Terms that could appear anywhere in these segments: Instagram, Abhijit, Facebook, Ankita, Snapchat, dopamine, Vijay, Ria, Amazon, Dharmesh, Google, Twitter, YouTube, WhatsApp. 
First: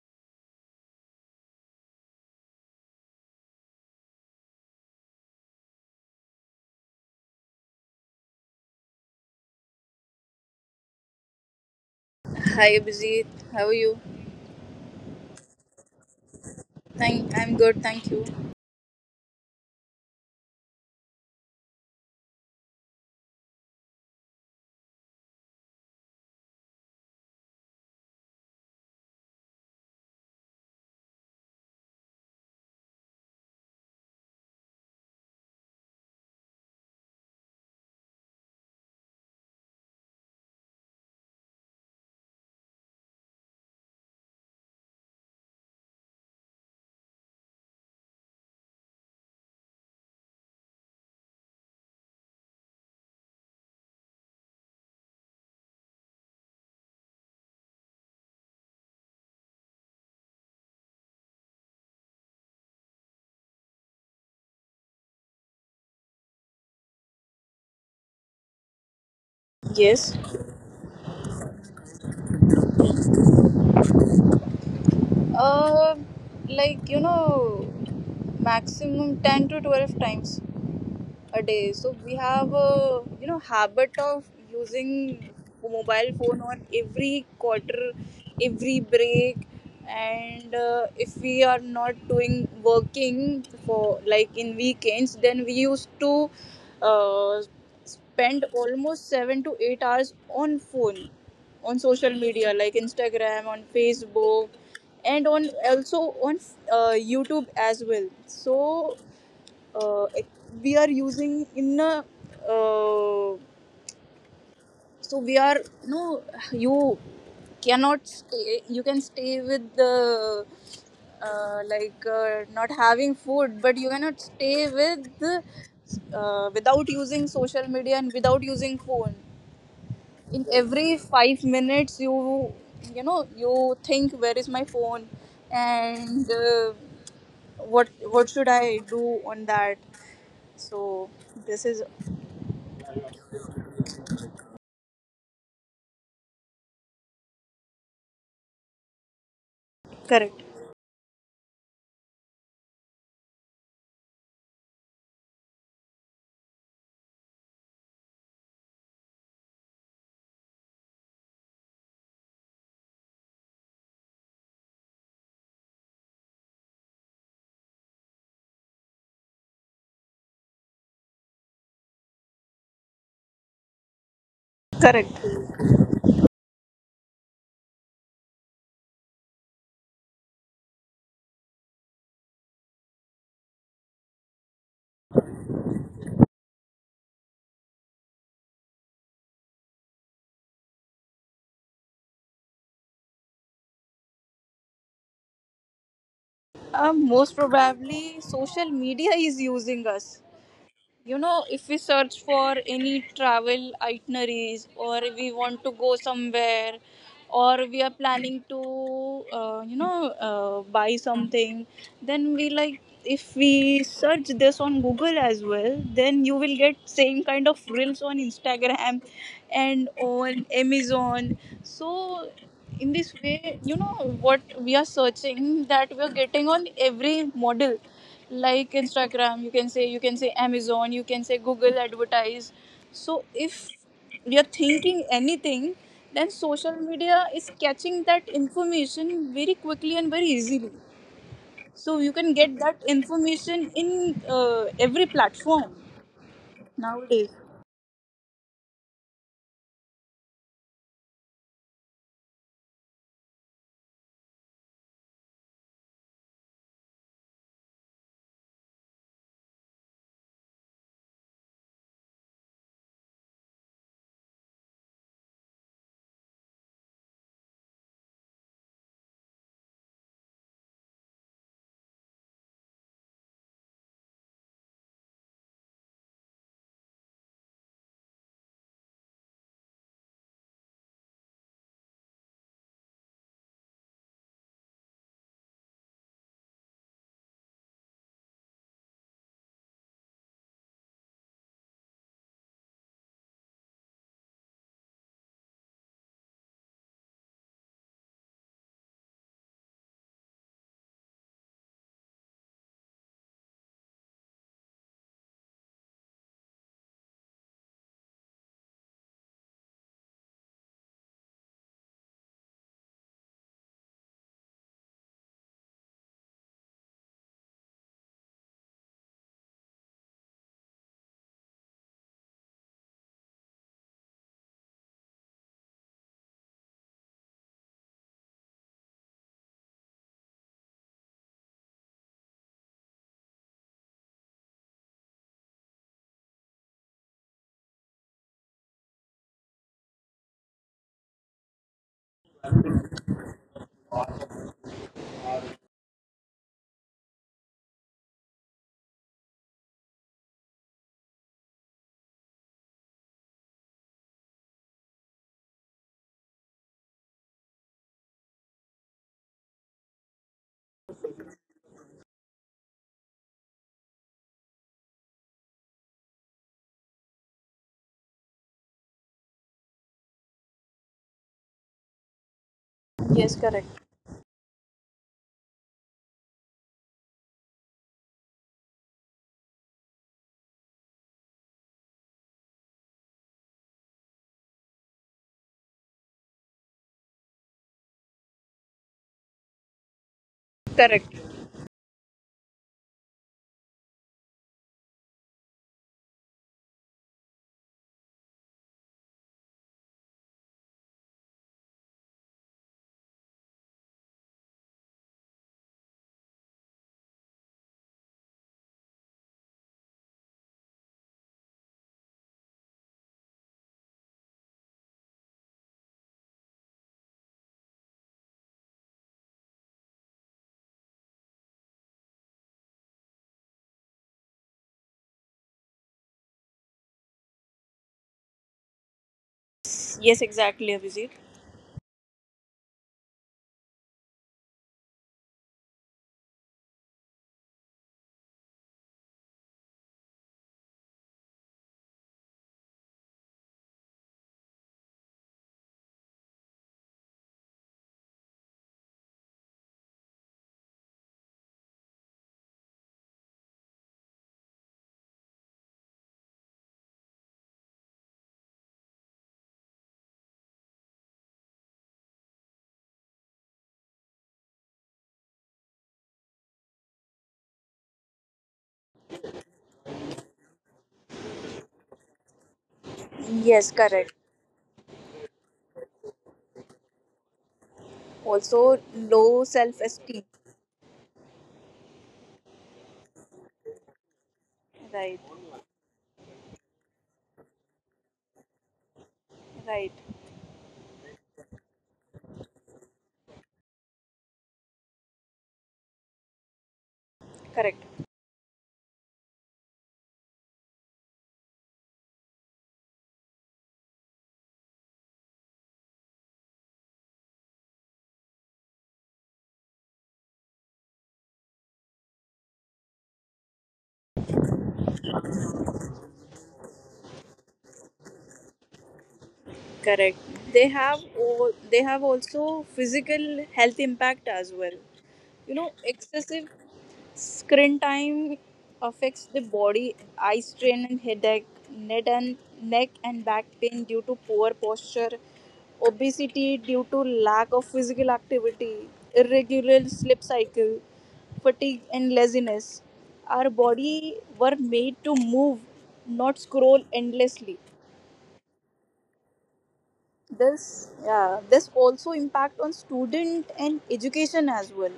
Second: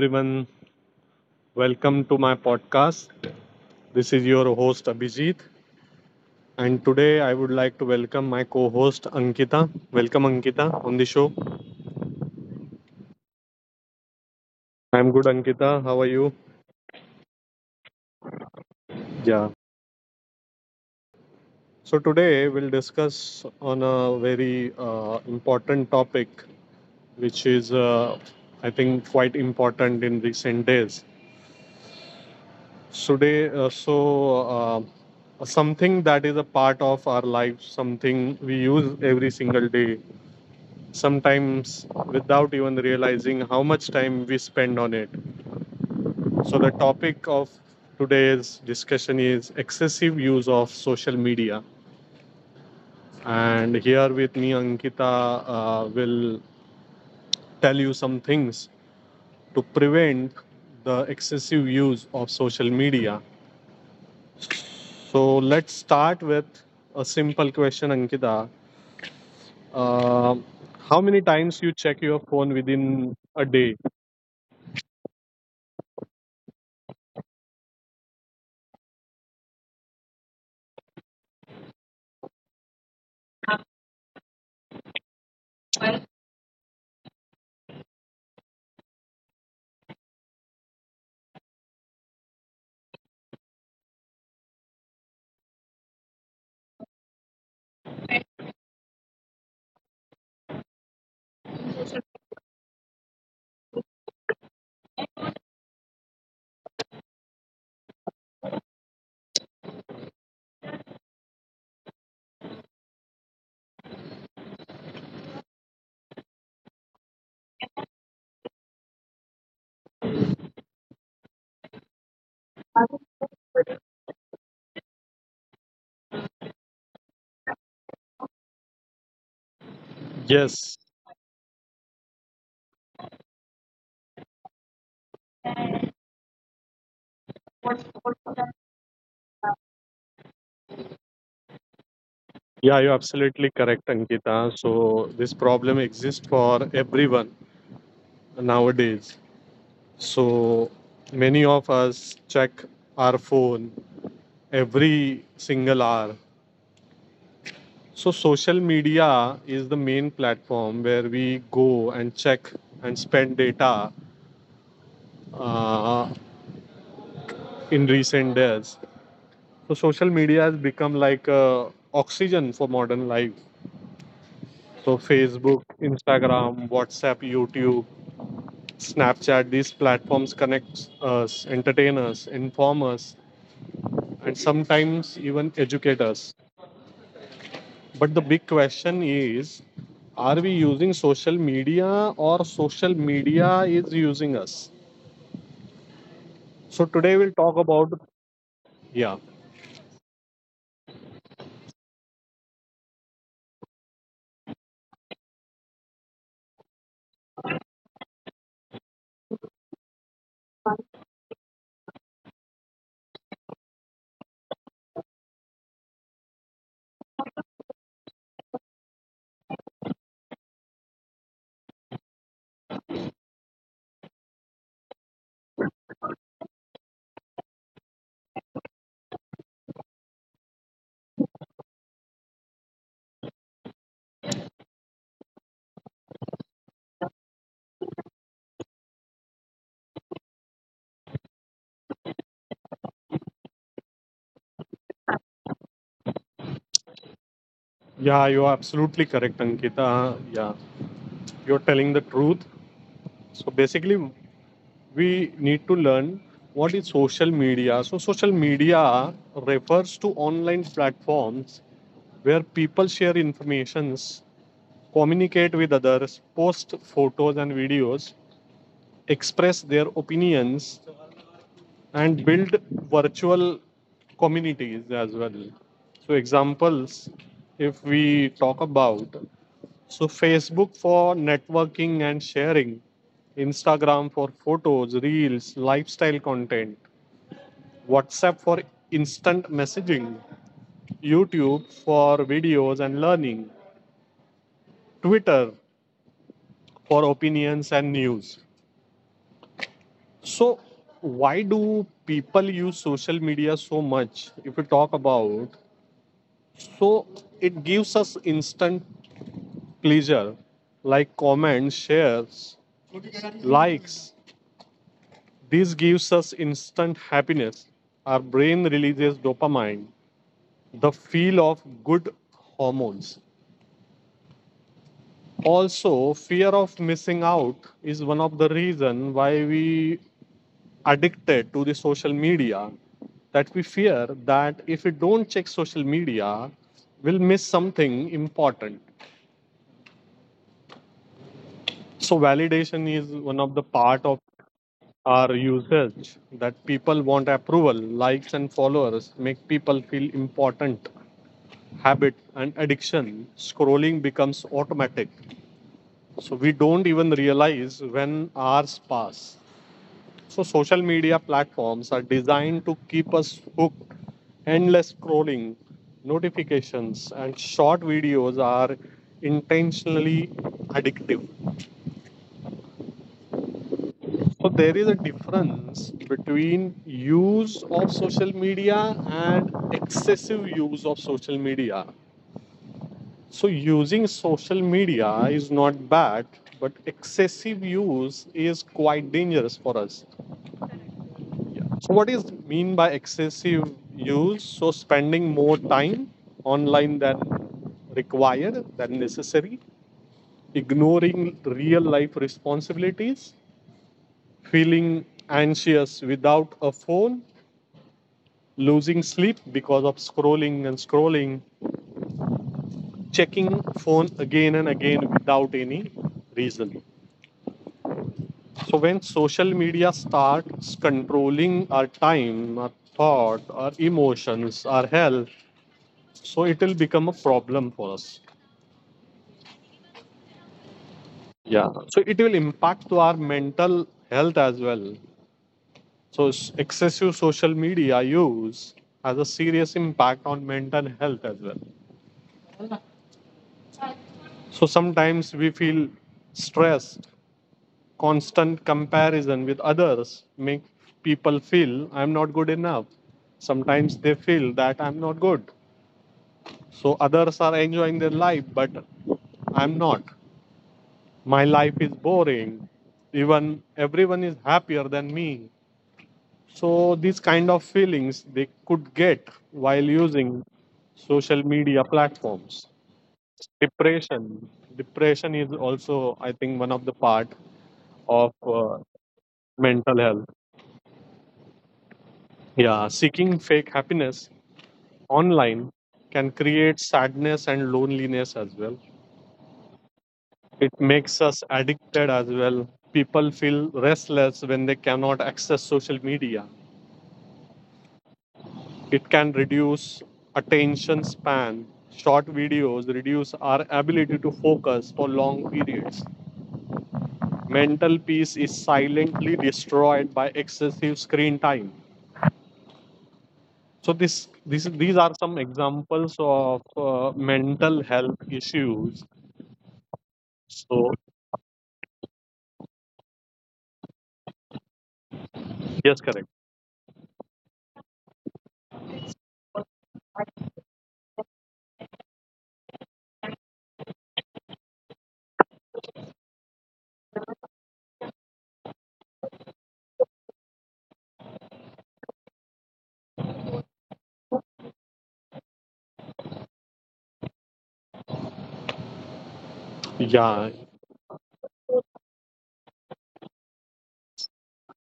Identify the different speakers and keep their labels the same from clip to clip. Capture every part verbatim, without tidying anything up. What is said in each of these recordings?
Speaker 1: everyone. Welcome to my podcast. This is your host, Abhijit. And today I would like to welcome my co host, Ankita. Welcome, Ankita, on the show.
Speaker 2: Hi Abhijit, how are you?
Speaker 1: I'm good, Ankita. How are you?
Speaker 2: Thank I'm good, thank you.
Speaker 1: Yeah. So, today we'll discuss on a very uh, important topic, which is, uh, I think, quite important in recent days. So, today, uh, so uh, something that is a part of our life, something we use every single day sometimes without even realizing how much time we spend on it. So, the topic of today's discussion is excessive use of social media. And here with me, Ankita uh, will tell you some things to prevent the excessive use of social media. So, let's start with a simple question, Ankita.
Speaker 2: Yes.
Speaker 1: Uh, how many times you check your phone within a day?
Speaker 2: Uh like you know maximum ten to twelve times a day. So we have a you know habit of using mobile phone on every quarter, every break, and uh, if we are not doing working for like in weekends, then we used to uh, spend almost seven to eight hours on phone, on social media like Instagram, on Facebook, and on also on uh, YouTube as well. So uh, we are using in a uh, so we are no you cannot stay you can stay with the uh, like uh, not having food but you cannot stay with uh, without using social media and without using phone in
Speaker 1: Yes.
Speaker 2: every five minutes you you know you think where is my phone and uh, what what should I do on that. So this is.
Speaker 1: Yeah, you're absolutely correct, Ankita. So, this problem exists for everyone nowadays.
Speaker 2: Correct.
Speaker 1: So, many of us check our phone every single hour. So, social media is the main platform where we go and check and spend data uh, in recent days. So, social media has become like uh, oxygen for modern life. So,
Speaker 2: Correct.
Speaker 1: Facebook, Instagram, WhatsApp, YouTube, Snapchat, these platforms connect us, entertain us, inform us, and sometimes even educate us. But the big question is, are we using social media or social media is using us?
Speaker 2: Um,
Speaker 1: So today
Speaker 2: most
Speaker 1: we'll talk
Speaker 2: probably,
Speaker 1: about,
Speaker 2: social media
Speaker 1: yeah,
Speaker 2: is using us. you know if we search for any travel itineraries or we want to go somewhere, or we are planning to uh, you know uh, buy something, then we like if we search this on Google as well, then you will get same kind of reels on Instagram and on Amazon. So in this way, you know what we are searching, that we are getting on every model, like Instagram, you can say, you can say Amazon, you can say Google advertise. So if you're thinking anything, then social media is catching that information very quickly and very easily, so you can get that information in uh, every platform nowadays.
Speaker 1: yeah, you are absolutely correct, Ankita. Yeah, you're telling the truth. So basically, we need to learn what is social media. So social media refers to online platforms where people share informations, communicate with others, post photos and videos, express their opinions, and build virtual communities as well. So, examples if we talk about, so Facebook for networking and sharing, Instagram for photos, reels, lifestyle content, WhatsApp for instant messaging, YouTube for videos and learning, Twitter for opinions and news. So, why do people use social media so much? If we talk about, so it gives us instant pleasure, like comments, shares, likes. This gives us instant happiness. Our brain releases dopamine, the feel of good hormones. Also, fear of missing out is one of the reason why we addicted to the social media, that we fear that if we don't check social media, we'll miss something important. So validation is one of the part of our usage, that people want approval, likes and followers make people feel important. Habit and addiction, scrolling becomes automatic, so we don't even realize when hours pass. So, social media platforms are designed to keep us hooked. Endless scrolling, notifications, and short videos are intentionally addictive.
Speaker 2: Yes, correct.
Speaker 1: So, there is a difference between use of social media and excessive use of social media. So, using social media is not bad, but excessive use is quite dangerous for us.
Speaker 2: Correct.
Speaker 1: Yeah. So what is mean by excessive use? So spending more time online than required, than necessary, ignoring real life responsibilities, feeling anxious without a phone, losing sleep because of scrolling and scrolling, checking phone again and again without any reason. So when social media starts controlling our time, our thought, our emotions, our health, so it will become a problem for us.
Speaker 2: Yes, exactly, Abhijit.
Speaker 1: Yeah, so it will impact to our mental health as well. So s- excessive social media use has a serious impact on mental health as well. So sometimes we feel stressed, constant comparison with others make people feel I'm not good enough. Sometimes they feel that I'm not good, so others are enjoying their life but I'm not, my life is boring, even everyone is happier than me. So these kind of feelings they could get while using social media platforms.
Speaker 2: Yes, correct.
Speaker 1: Depression, depression is also I think one of the part of
Speaker 2: Also,
Speaker 1: uh,
Speaker 2: low self
Speaker 1: mental
Speaker 2: esteem.
Speaker 1: health. Yeah, seeking fake happiness
Speaker 2: Right.
Speaker 1: online can create sadness and loneliness as well.
Speaker 2: Right.
Speaker 1: It makes us addicted as well, people feel restless when they cannot access social media.
Speaker 2: Correct.
Speaker 1: It can reduce attention span, short videos reduce our ability to focus for long periods. Mental peace is silently destroyed by excessive screen time. So this, this these are some examples of uh, mental health issues.
Speaker 2: Correct. They have
Speaker 1: So
Speaker 2: o- they have also physical health impact as well. You know,
Speaker 1: yes correct,
Speaker 2: excessive screen time affects the body, eye strain and headache, neck and neck and back pain due to poor posture, obesity due to lack of physical activity, irregular sleep cycle, fatigue and laziness. Our body were made to move, not scroll endlessly.
Speaker 1: yeah,
Speaker 2: This, yeah, this also impact on student and education as well.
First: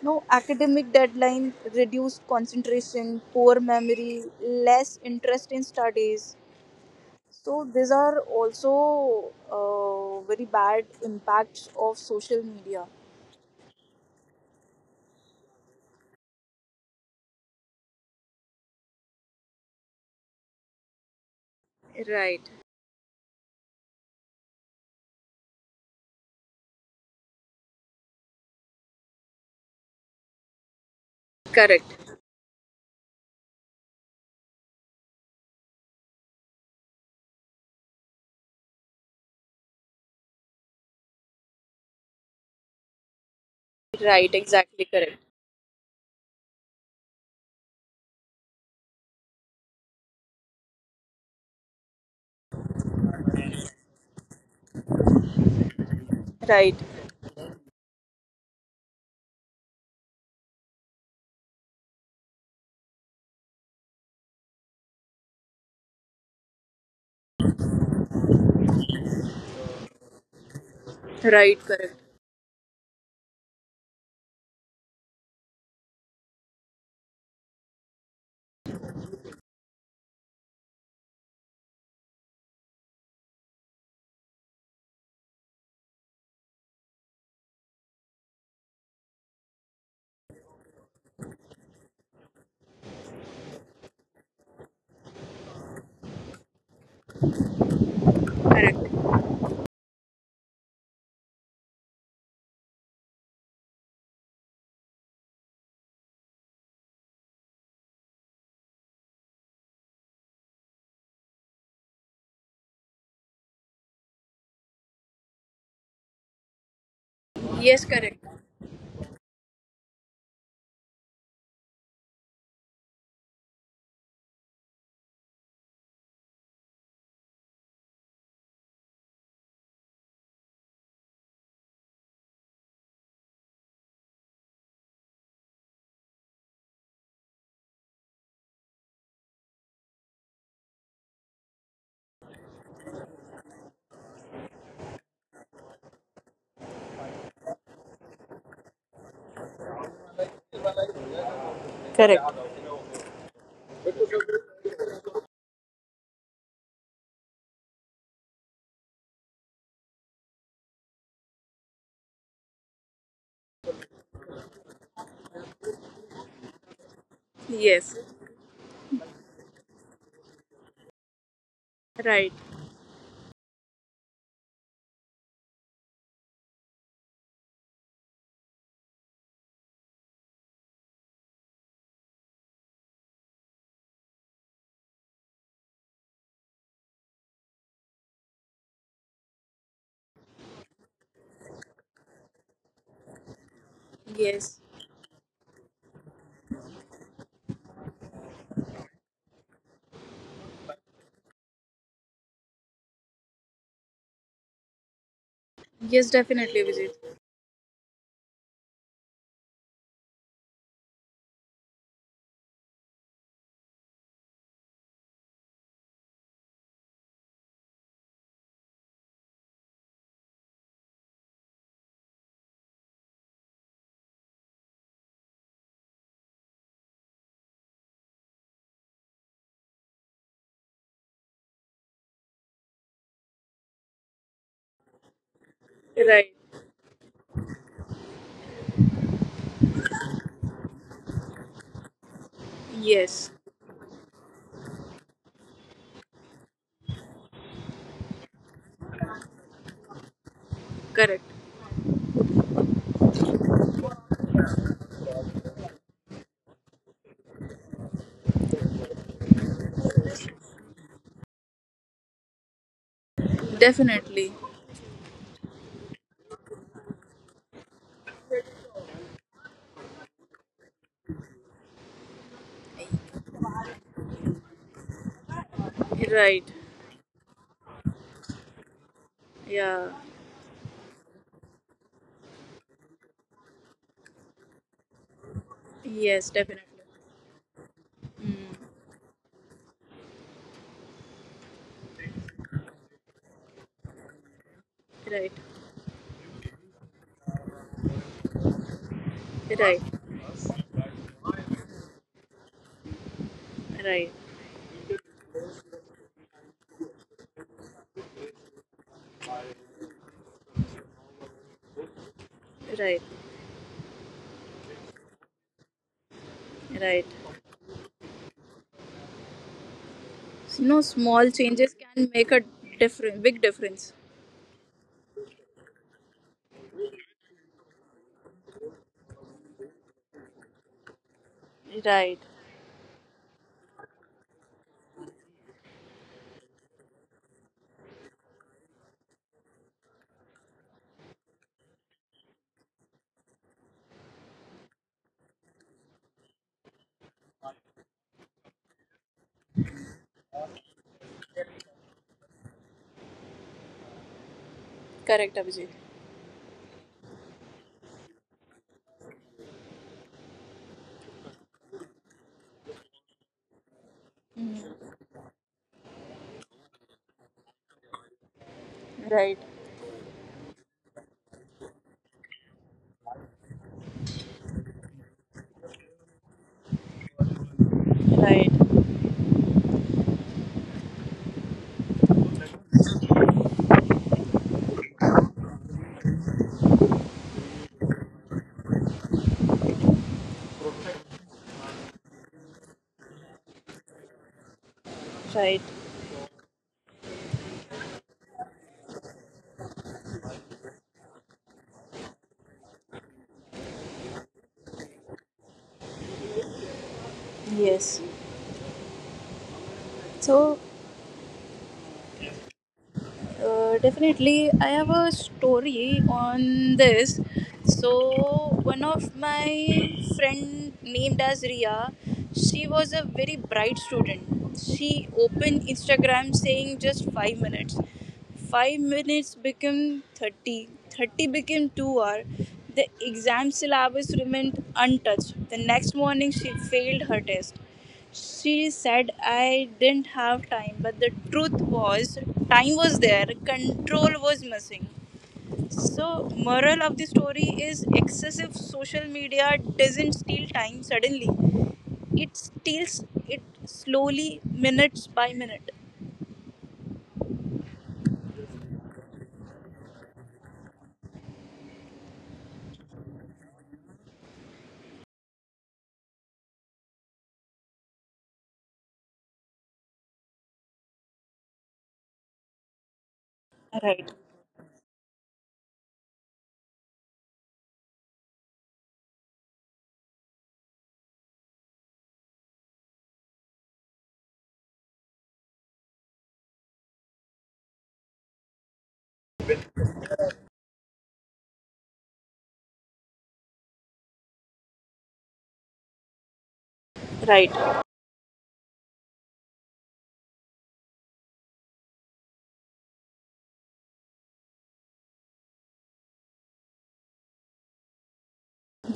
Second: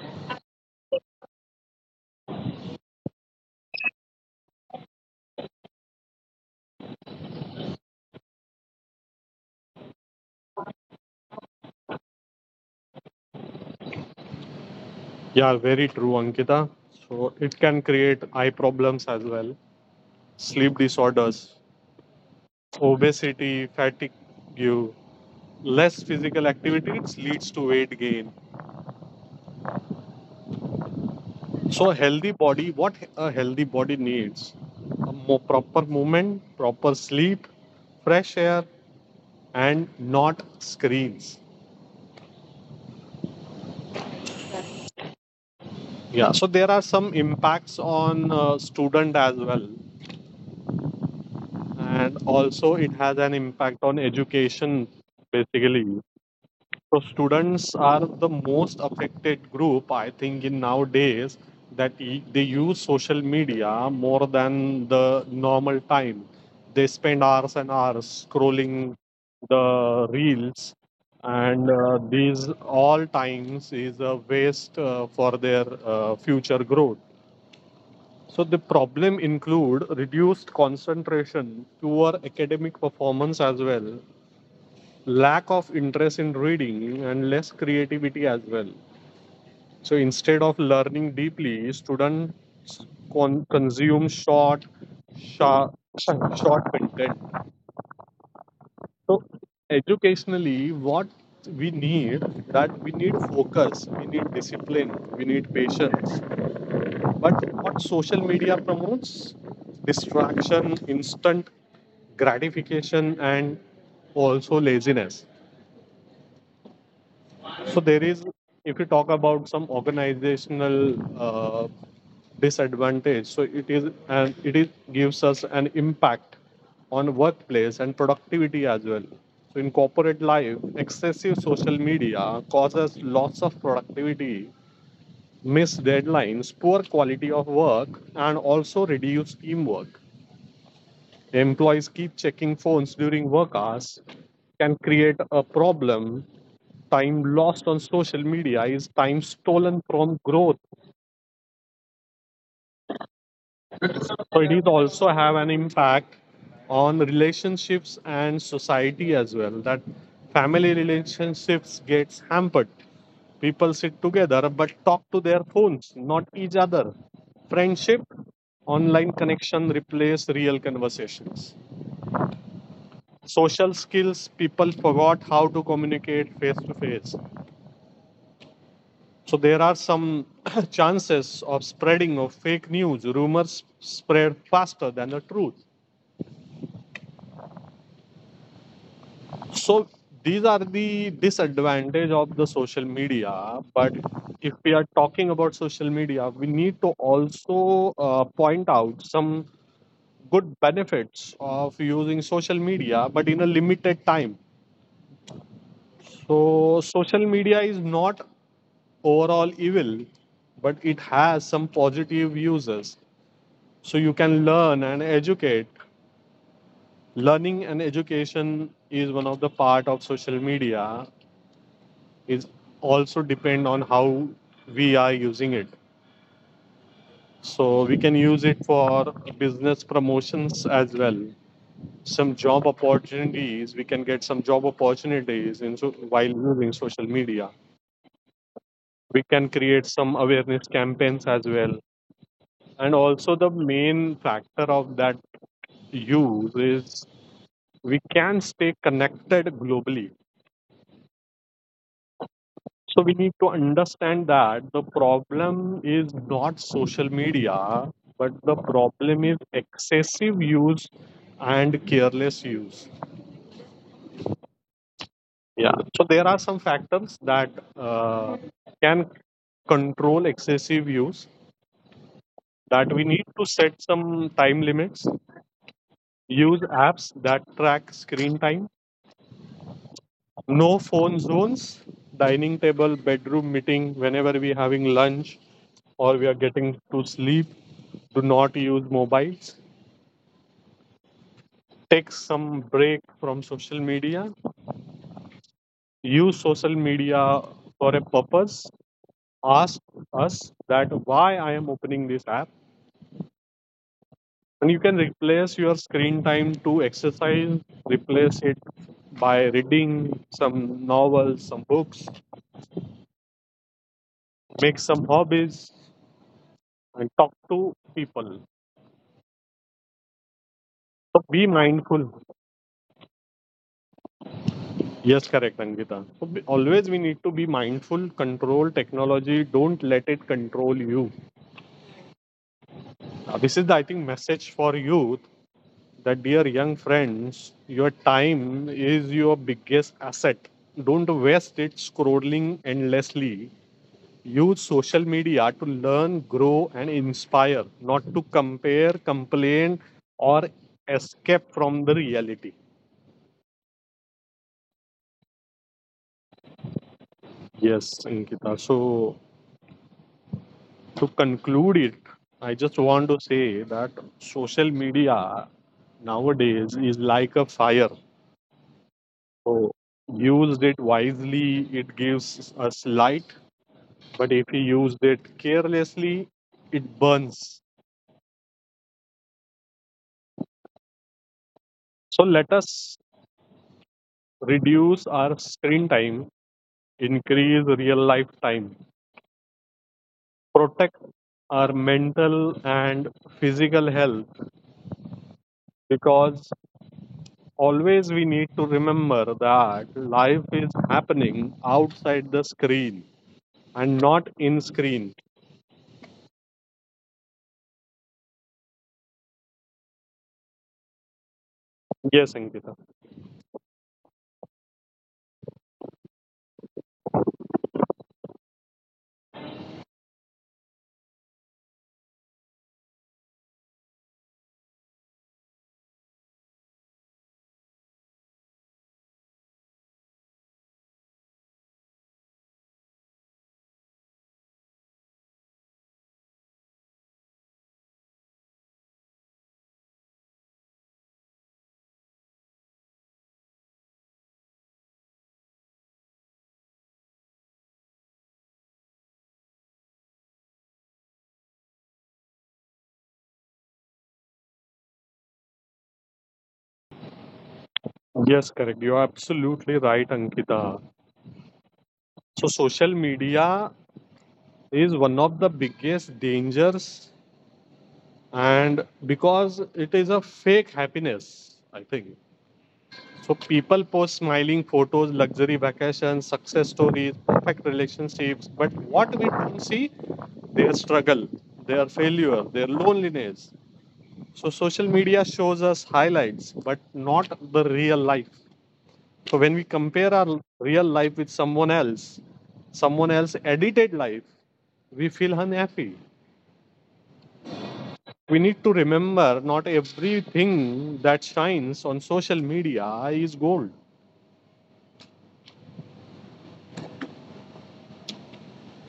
Speaker 2: No academic deadline, reduced concentration, poor memory, less interest in studies. So these are also uh, very bad impacts of social media.
Speaker 1: yeah very true Ankita. So it can create eye problems as well, sleep disorders,
Speaker 2: Right.
Speaker 1: obesity, fatigue, less physical activity, it leads to weight gain. So a
Speaker 2: Correct.
Speaker 1: healthy body, what a healthy body needs, a more proper movement, proper sleep, fresh air, and not screens.
Speaker 2: Right. Exactly correct.
Speaker 1: Yeah, so there are some impacts on uh, student as well, and also it has an impact on education basically.
Speaker 2: Right.
Speaker 1: So students are the most affected group, I think, in nowadays, that e- they use social media more than the normal time. They spend hours and hours scrolling the reels,
Speaker 2: Right.
Speaker 1: and
Speaker 2: Correct.
Speaker 1: uh, these all times is a waste uh, for their uh, future growth. So the problem include reduced concentration, poor academic performance as well, lack of interest in reading and less creativity as well. So instead of learning deeply, students con- consume short, sharp, short content. So educationally, what we need, that we need focus, we need discipline, we need patience. But what social media promotes? Distraction, instant gratification, and also laziness.
Speaker 2: Yes.
Speaker 1: So there
Speaker 2: Correct.
Speaker 1: is, if you talk about some organizational uh, disadvantage, so it is and it is gives us an impact on workplace and productivity as well. So in corporate life, excessive social media causes loss of productivity, missed deadlines, poor quality of work, and also reduced teamwork. Employees keep checking phones during work hours, can create a problem. Time lost on social media is time stolen from growth.
Speaker 2: Correct.
Speaker 1: So it is also have an impact on relationships and society as well, that family relationships gets hampered, people sit together but talk to their phones, not each other.
Speaker 2: Yes.
Speaker 1: Friendship, online connection replace real conversations.
Speaker 2: Right.
Speaker 1: Social skills, people forgot how to communicate face to face. So there are some chances of spreading of fake news. Rumors spread faster than the truth. So these are the disadvantage of the social media. But
Speaker 2: Yes.
Speaker 1: if we are talking about social media, we need to also uh, point out some good benefits of using social media, but in a limited time.
Speaker 2: Yes, definitely, Vijay.
Speaker 1: So social media is not overall evil, but it has some positive uses. So you can learn and educate, learning and education is one of the part of social media, is also depend on how we are using it. So we can use it for business promotions as well, some job opportunities, we can get some job opportunities in, so
Speaker 2: Right.
Speaker 1: while using social media we can create some awareness campaigns as well, and
Speaker 2: Yes.
Speaker 1: also the main factor of that use is we can stay connected globally.
Speaker 2: Correct.
Speaker 1: So we need to understand that the problem is not social media, but the problem is excessive use and careless use.
Speaker 2: Definitely.
Speaker 1: Yeah. So there are some factors that uh, can control excessive use. That we need to set some time limits.
Speaker 2: Right.
Speaker 1: Use apps that track screen time.
Speaker 2: Yeah.
Speaker 1: No phone zones, dining table, bedroom, meeting, whenever we're having lunch
Speaker 2: Yes,
Speaker 1: or we are
Speaker 2: definitely.
Speaker 1: getting to sleep, do
Speaker 2: Mm.
Speaker 1: not use mobiles. Take some break from social media.
Speaker 2: Right.
Speaker 1: Use social media for a purpose.
Speaker 2: Right.
Speaker 1: Ask us that why I am opening this app.
Speaker 2: Right.
Speaker 1: And you can replace your screen time to exercise, replace it by reading some novels, some books,
Speaker 2: Right.
Speaker 1: make some hobbies,
Speaker 2: Right.
Speaker 1: and talk to people.
Speaker 2: So, no,
Speaker 1: So
Speaker 2: small
Speaker 1: be
Speaker 2: changes
Speaker 1: mindful.
Speaker 2: can make a different, big difference.
Speaker 1: Yes, correct, Angita. So be, always we need to be mindful, control technology. Don't let it control you.
Speaker 2: Right.
Speaker 1: Now, this is the I think message for youth, that dear young friends, your time is your biggest asset. Don't waste it scrolling endlessly. Use social media to learn, grow, and inspire, not to compare, complain, or escape from the reality.
Speaker 2: Correct, Abhijit.
Speaker 1: Yes, Ankita. So to conclude it, I just want to say that social media nowadays is like a fire.
Speaker 2: Right.
Speaker 1: So used it wisely, it gives us light, but if we use it carelessly, it burns.
Speaker 2: Right.
Speaker 1: So let us reduce our screen time, increase real life time, protect our mental and physical health,
Speaker 2: Right.
Speaker 1: because always we need to remember that life is happening outside the screen and not in screen.
Speaker 2: Yes. So,
Speaker 1: Yes, Ankita.
Speaker 2: Uh, definitely, I have a story on this. So, one of my friend named as Ria, she was a very bright student. She opened Instagram saying just five minutes. Five minutes became thirty. thirty became two hour. The exam syllabus remained untouched. The next morning, she failed her test. She said I didn't have time, but the truth was, time was there, control was missing. So, moral of the story is excessive social media doesn't steal time suddenly. It steals it slowly, minutes by minute.
Speaker 1: Yes, correct. You're absolutely right, Ankita. So, social media is one of the biggest dangers, and because it is a fake happiness, I think. So people
Speaker 2: Right,
Speaker 1: post smiling photos, luxury vacations, success stories, perfect relationships. But what we don't see, their struggle, their failure, their loneliness. So social media shows us highlights, but not the real life. So when we compare our real life with someone else, someone else edited life, we feel unhappy.
Speaker 2: right.
Speaker 1: We need to remember not everything that shines on social media is gold.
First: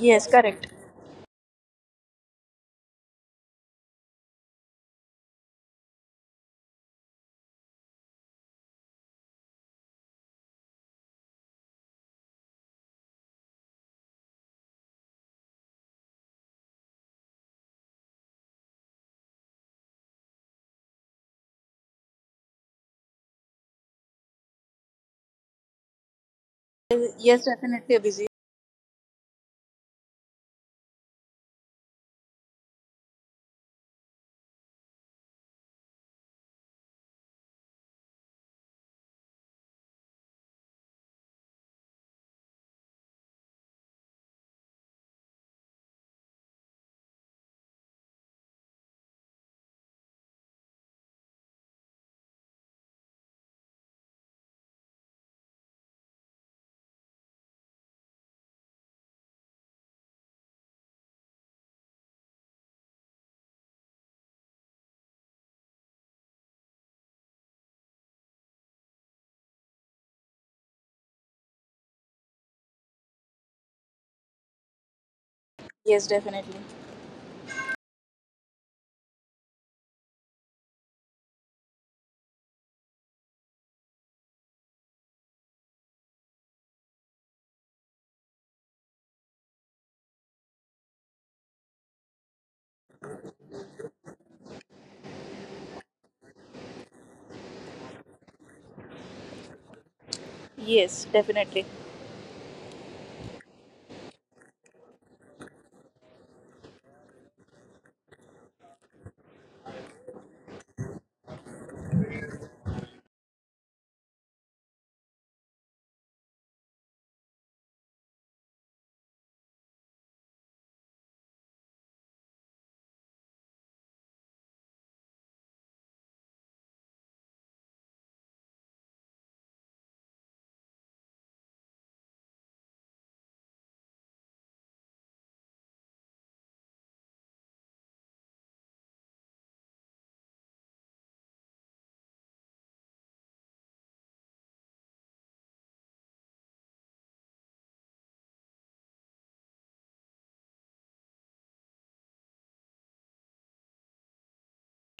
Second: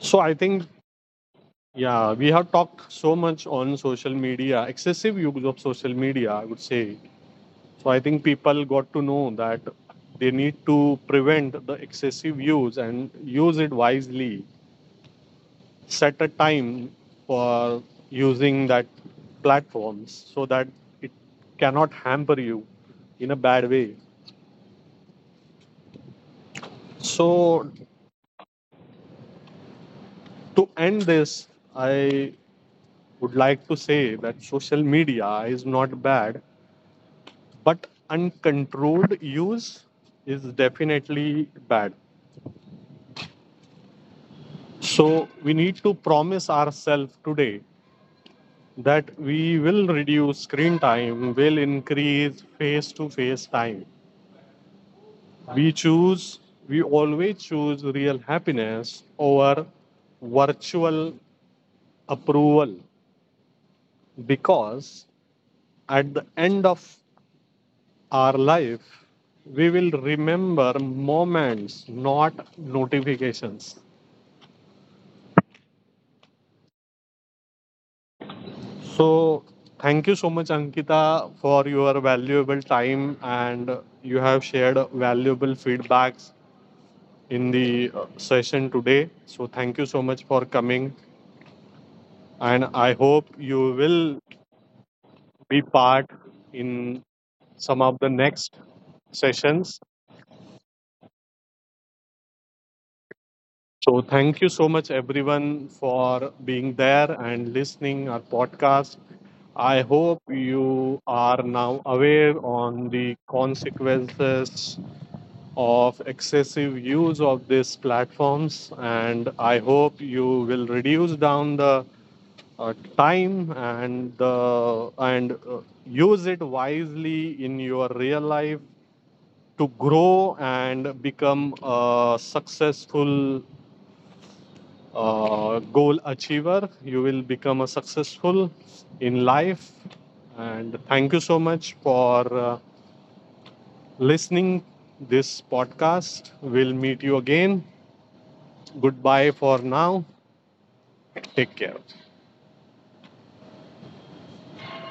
Speaker 1: So I think,
Speaker 2: correct.
Speaker 1: yeah, we have talked so much on social media, excessive use of social media, I would say. So I think people got to know that they need to prevent the excessive use and use it wisely. Set a time for using that platforms so that it cannot hamper you in a bad way.
Speaker 2: Yes,
Speaker 1: So
Speaker 2: definitely, busy.
Speaker 1: to end this, I would like to say that social media is not bad, but uncontrolled use is definitely bad. So we need to promise ourselves today that we will reduce screen time, will increase face to face time. We choose, we always choose real happiness over virtual approval, because at the end of our life, we will remember moments, not notifications.
Speaker 2: Yes, definitely.
Speaker 1: So, thank you so much, Ankita, for your valuable time and you have shared valuable feedbacks in the uh, session today. So, thank you so much for coming, and I hope you will be part in some of the next sessions.
Speaker 2: Yes, definitely.
Speaker 1: So, thank you so much, everyone, for being there and listening our podcast. I hope you are now aware on the consequences of excessive use of these platforms, and I hope you will reduce down the uh, time and the uh, and uh, use it wisely in your real life to grow and become a successful uh, goal achiever you will become a successful in life. And thank you so much for uh, listening this podcast. We'll meet you again. Goodbye for now. Take care.